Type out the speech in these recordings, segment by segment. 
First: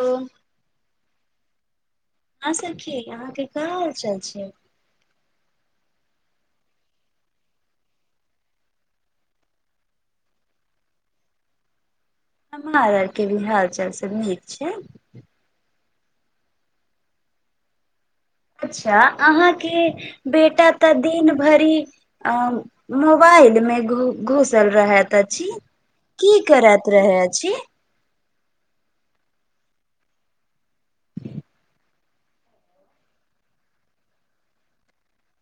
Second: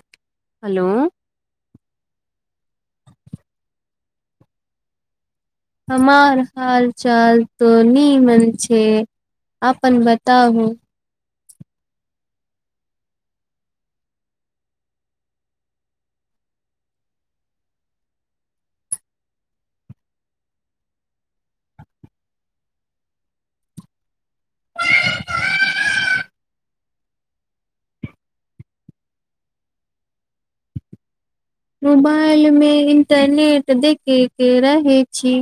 hello, hello अँ सखी अहाँ के काह हालचाल छै हमार हाल चाल त नीमन छै आपन बताबू हमार आर के भी हाल चाल सब नीक छै अच्छा अहाँ के बेटा तऽ दिन भरि अऽ मोबाइल मोबाइल में घु घुसल रहैत अछि की करैत रहै अछि मोबाइल में इंटरनेट देखयके रहैत छी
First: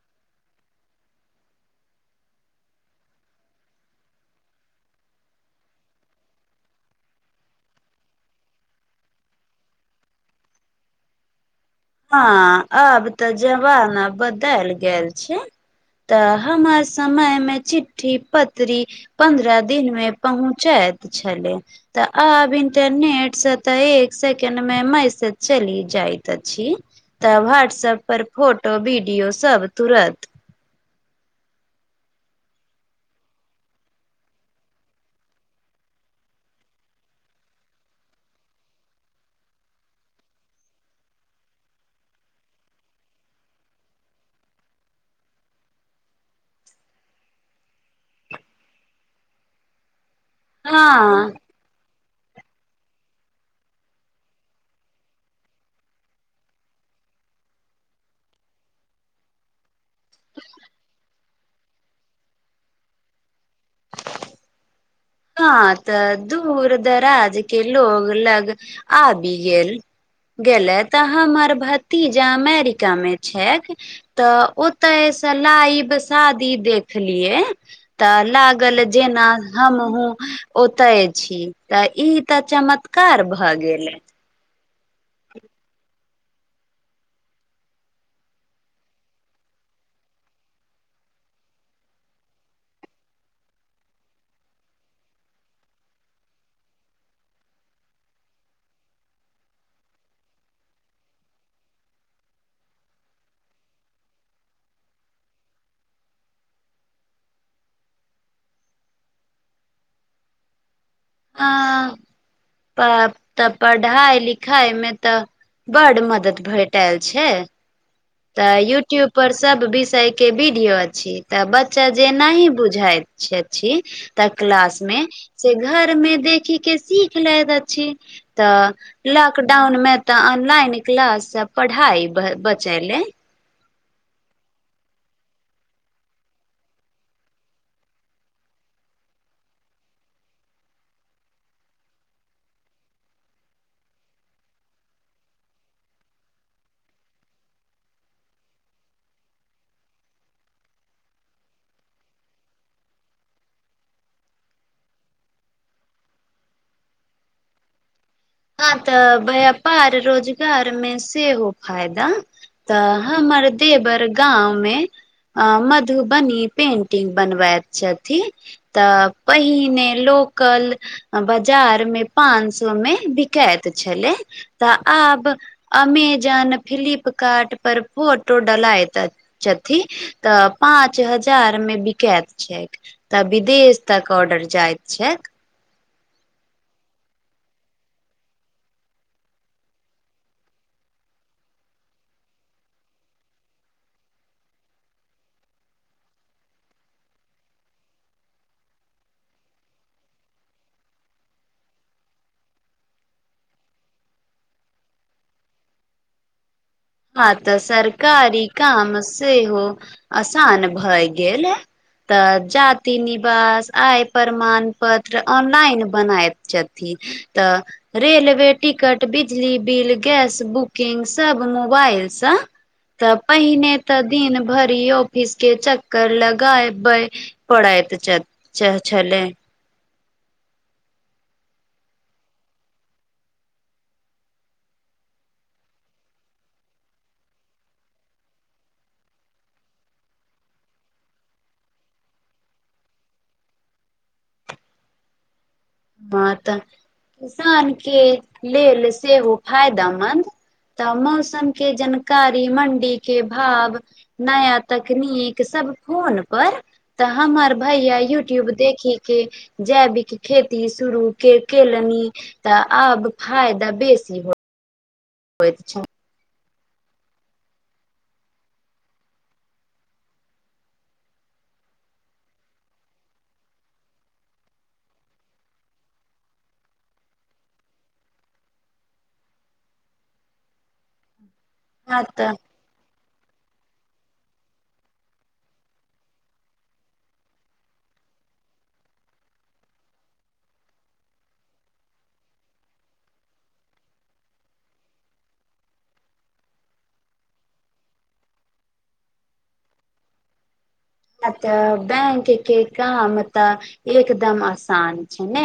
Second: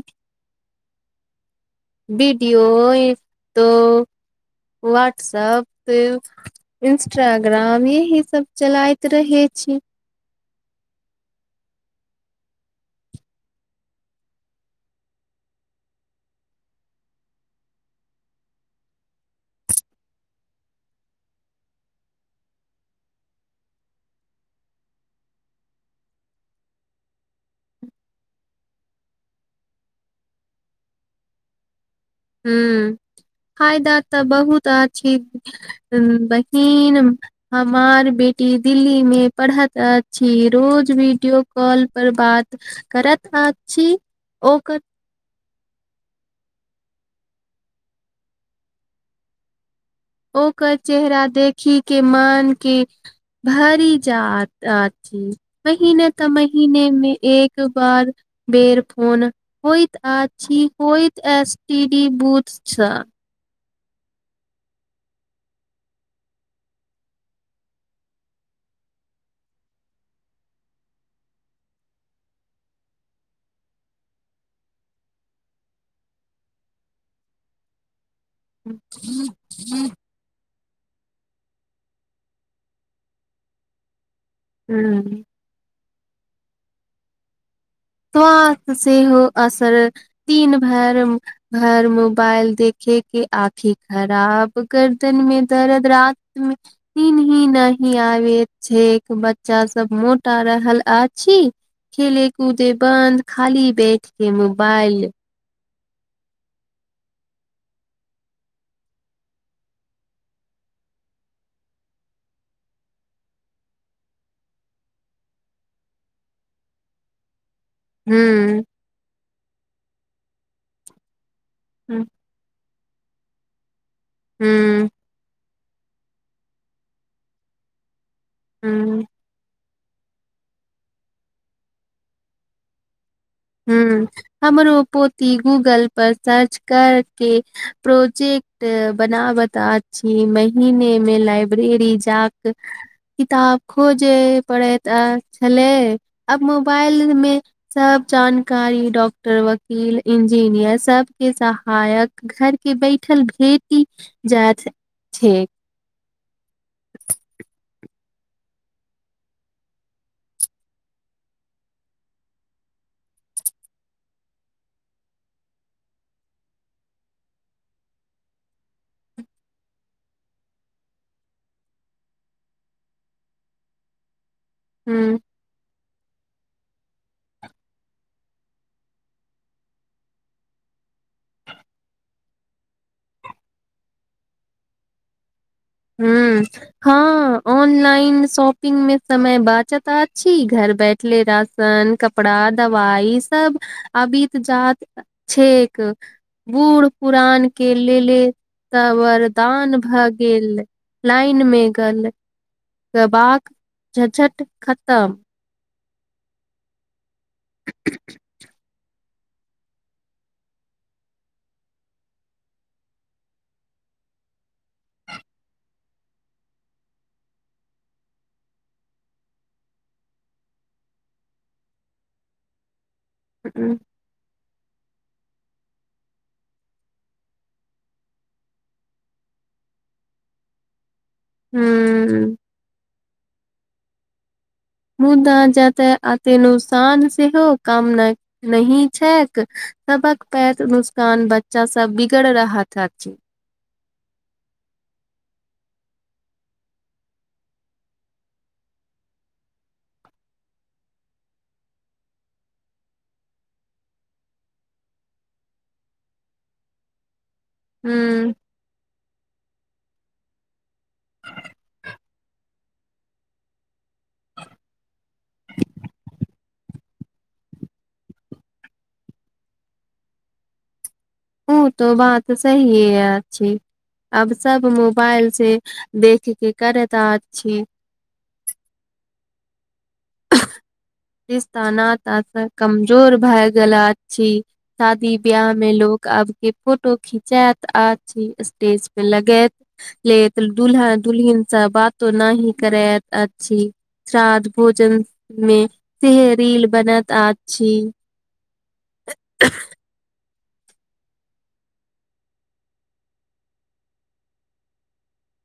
वीडियो फ तऽ वहाट्सप इंस्टाग्राम यही सब चलाइत रहै छै छी हँ अब तऽ जबाना बदैल गेल छै तऽ हमर समय मे चिठ्ठी पत्री पन्द्रह दिन मे पहुँचे छले तऽ आब इंटरनेट से त एक सेकेंड मे मैसेज चली जाइत अछि तऽ व्हाट्सएप पर फोटो वीडियो सब तुरत हू फायदा तऽ बहुत आछि बहिन हमार बेटी टी दिल्ली मे पढ़ैत अछि रोज वीडियो कॉल पर बात करत अछि ओकर [unintelligible] ओकर चेहरा हँ देखी के मान के भरि जा आत अथि महीने तऽ महीनेमे एक बार बेर फोन होइत आ छी होइत एस टी डी बूथस हँ तऽ दूर दराज के लोग लग आबि गेल गेलै तऽ हमर भतीजा अमेरिकामे छै तऽ ओतय से लाइव शादी देखलियै तऽ लागल जेना हम ओतय छी तऽ ई तऽ चमत्कार भए गेले हू स्वास्थ सेहो असर दिन भर भर मोबाइल देखी के आँखि खराब गर्दन में दर्द रात मे दिन ही नही आबे छै बच्चा सब मोटा रहल आछि खेले कूदे बन्द खाली बैठ के मोबाइल ह प तऽ पढ़ाई लिखाइ मे तऽ बड मदद भेटल छै तऽ हूँ यूट्यूब पर सब विषय के वीडियो छी तऽ बच्चा हूँ जेनाही बुझाय अच्छा अच्छी तऽ क्लास हूँ मे से घर मे देखी के सीख लैत अछि तऽ लक लकडाउन मे तऽ ऑनलाइन क्लास पढ़ाइ बचैले ह हमर ओ पोथी गूगल पर सर्च करके प्रोजेक्ट बना बता छी महीने मे लाइब्रेरी जाक किताब खोजे पड़ैत आ छलै आब मोबाइल मे सब जानकारी डॉक्टर वकील इंजीनियर सब के सहायक घर के बैठ भेटी जा छै हँ तऽ व्यापार रोजगार मे सेहो फायदा तऽ हम हमर देवर गाँवमे अ मधुबनी पेंटिंग बनबैत छथिन तऽ पहिने लोक कल बाजार मे पाँच सौ मे बिक कैत छलै तऽ हूँ आब अमेजोन फ्लिपकार्ट पर फोटो डलाइत आ छथि तऽ पाँच हजार मे बिकाइत छैक तऽ विदेश तक ऑर्डर जाइत छैक ह हँ ऑनलाइन शॉपिंग मे समय बाचत अछि घर बैठले राशन कपड़ा दवाई सब अभी तऽ जात छै बूढ़ पुरान के लेले तऽ वरदान भए गेल लाइन मे गल गबाक झझट खतम हँ तऽ सरकारी काम सेहो असान भए गेल तऽ जाति निवास आय प्रमाण पत्र ऑनलाइन बनाईत छथिन तऽ रेलवे टिकट बिजली बिल गैस बुकिंग सब नु मोबाइल स त पहिने हूं त दिन भर ऑफिस के चक्कर लगाए प परैत छले हू मुदा जाते आते न सान सेहो कामना नही छैक सबक पैर नुस्कान बच्चा सब बिगड़ रहत अछि हँ तऽ किसान के लेल सेहो फायदामन्द तऽ मौसम के जानकारी मण्डी के भाव नया तकनीक सब सब फोन पर तऽ हमर भैया हूं यूट्यूब देखिक के जैविक खेती शुरू के केलनि तऽ आब फायदा बेसी हो होईत छै ऊ त बात सहिए अच्छी आब सभ मोबाइलसँ देख के करैत अछि [inaudible] रिस्ता नाता तऽ कम जोर भए गेल अछि शादी ब्याह में लोक आब के फोटो खिंचायत आर स्टेज पे लगे लेत दुलहा दुलहिनसँ बातो नहि करै अच्छी श्राध भोजन मे से रील बनैत अछि ह तऽ बैंक के काम तऽ एकदम आसान छै ने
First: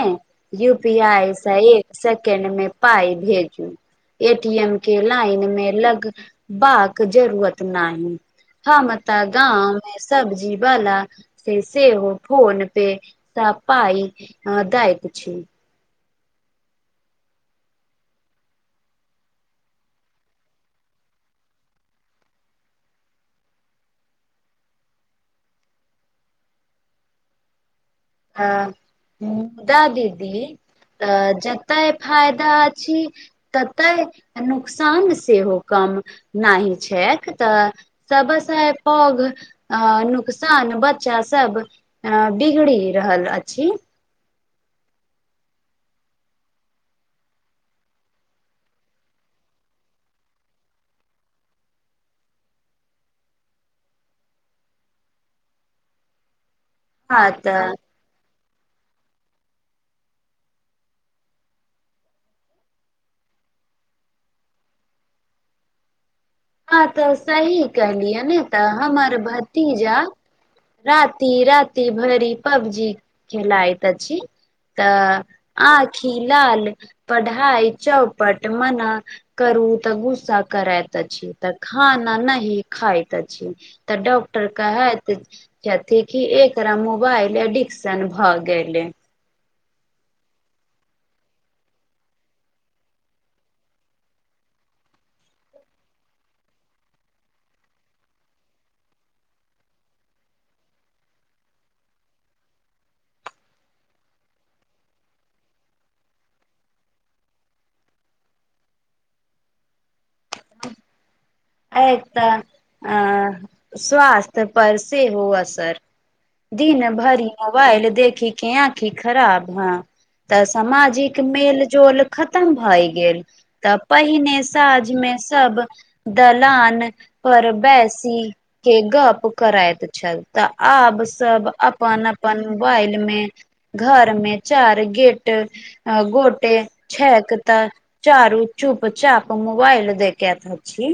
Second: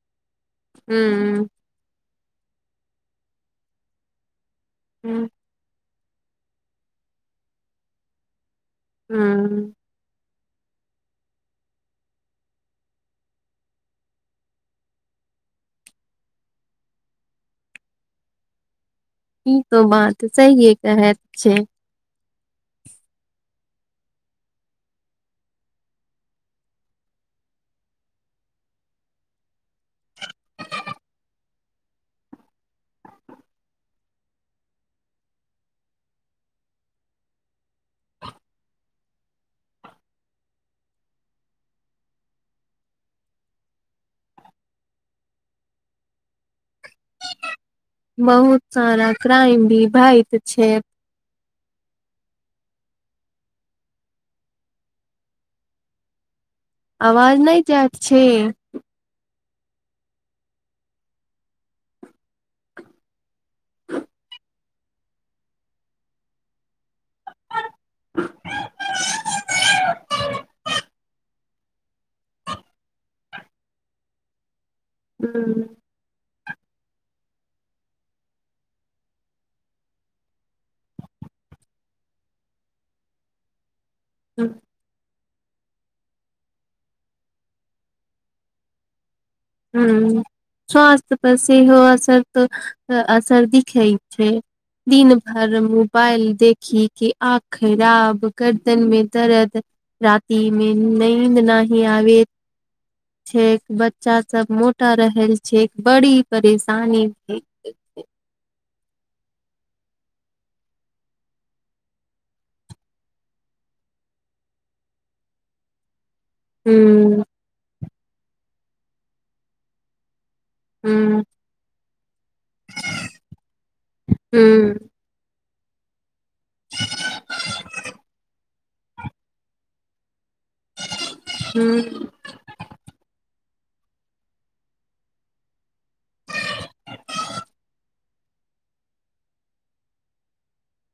यू पी आइ हूँ सँ एक सेक्ड मे पाइ भेजू एक ए टी एम के हूँ लाइन मे लग बाक जरूरत नहि हँ माता गांव मे स सब्जी वाला से सेहो फोन पे सब पाई दाय छी ई तो बात सहिए कहैत छै ह मुदा दीदी तऽ जते फायदा अछि तते नुकसान सेहो कम नहि छैक तऽ सबसे पैघ अ नुकसान बच्चा सब अ बिगड़ी रहल अछि बहुत सारा क्राइम भी भैत छै हँ अवाज नहि तऽ जाइत छै हँ तऽ सही कहलियै ने तऽ हमर भतीजा राति राति भरि पबजी खेलाइत अछि तऽ हूँ आखी लाल पढ़ाई चौपट मना करू तऽ गुस्सा करैत अछि तऽ खाना नहि खाइत अछि तऽ डॉक्टर कहैत कथी कि एकरा मोबाइल एडिक्शन भऽ गेलै हू स्वास्थ्य पर सेहो असर तऽ असर दिखइ छै दिन भर मोबाइल देखी के आँख खराब गर्दन मे दरद रातिमे नींद नहि आबैत छै बच्चा सब मोटा रहल छै बड़ी परेशानी एक तऽ अ स्वास्थ्य पर सेहो असर दिन भरि हूँ मोबाइल देखखी के आँखी खराब हँ तऽ सामाजिक हूँ मेल जोल खतम भए गेल तऽ पहिने हूँ साझ मे सब दलान पर बेसी के गप करैत छल तऽ आब सब अपन हूँ अपन मोबाइल मे घर मे चार गेट गोटे छैक त चारू चू चुपचाप मोबाइल देखैत अछी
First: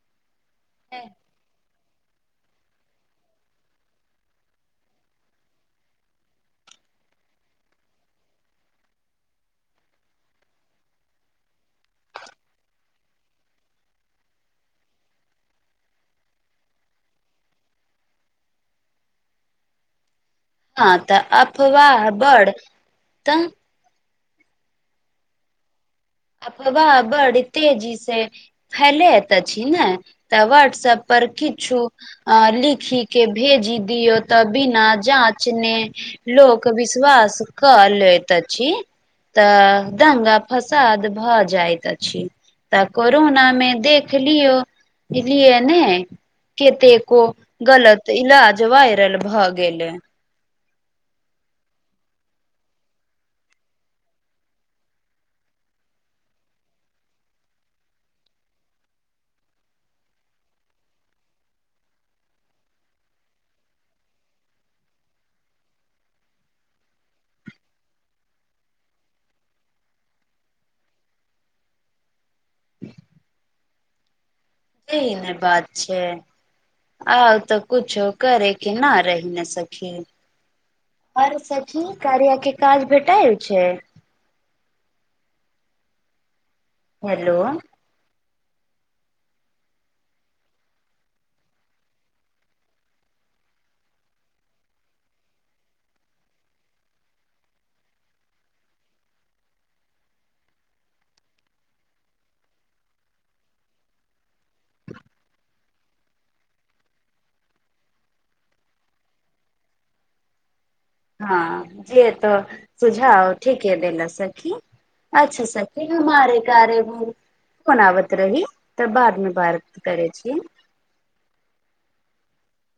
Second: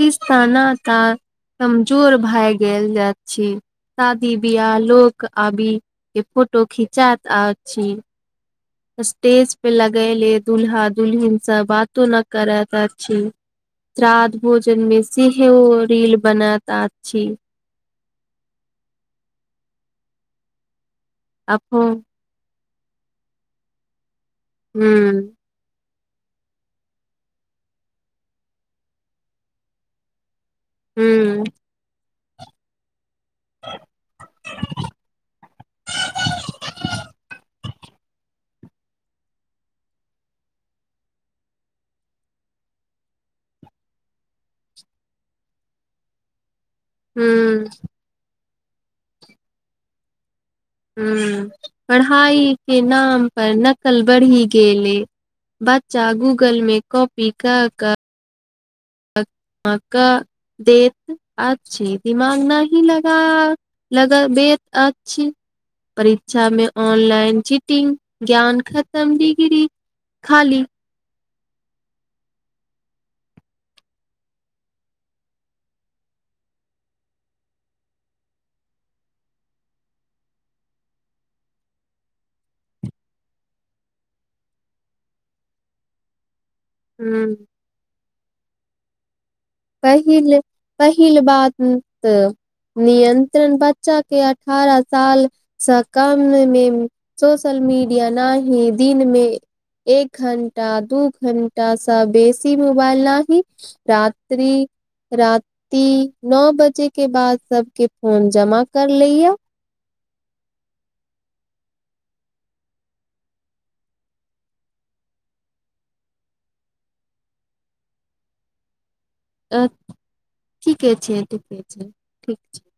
तिस्ताना तऽ कमजोर भए गेल अछि सादी बिया लोक आबि के फोटो खिचाइत अछी स्टेज पे लगैेले दुल्हा दुल्हिनसँ बातो न करैत अछि श्राद्ध भोजन मे सेहो ओ रील बनैत अछि हँ तऽ अफो अफवाह बड़ तऽ हू अफवा बड़ तेजी से फैलैत अछि न तऽ बाट्सऐप पर हुं किछु लिखि के भेजी दियौ तऽ बिना जाँचने लोक विश्वास क लैत छी तऽ दंगा फस साद भऽ जाइत अछि तऽ कोरोना मे देख लियौ इलिय ने कतेको हुं गलत इलाज वायरल भऽ गेलै हू पढ़ाईके नाम पर नकल बढ़ि गेलैइ बच्चा गूगलमे कॉपी क कऽ पक्का देत अछी दिमाग नही लगा लगा बेत अछि परीक्षा मे ऑनलाइन चीटिंग ज्ञान खतम डिग्री खाली जे न बात छैय आउ तऽ कुछो करे के ना रहि ना सखी अरे सखी कार्याके काज भेटायल छैई हुं हेलो पहिल पहिल बात तऽ नियन्त्रण बच्चा के अठारह साल सँ कम मे सोशल मीडिया ना ही दिनमे एक घण्टा दू घण्टा सा बेसी मोबाइल नाहि रात त्री राति नौ बजे के बाद सबके फोन जमा कर लैय हँ जे त सुझाव ठीके देल सखी अच्छा सखी हमारे कार्य ब कोन आबत रही तऽ बादमे बात अ करै छी ठीके छैय ठीके छैय ठीक छैइ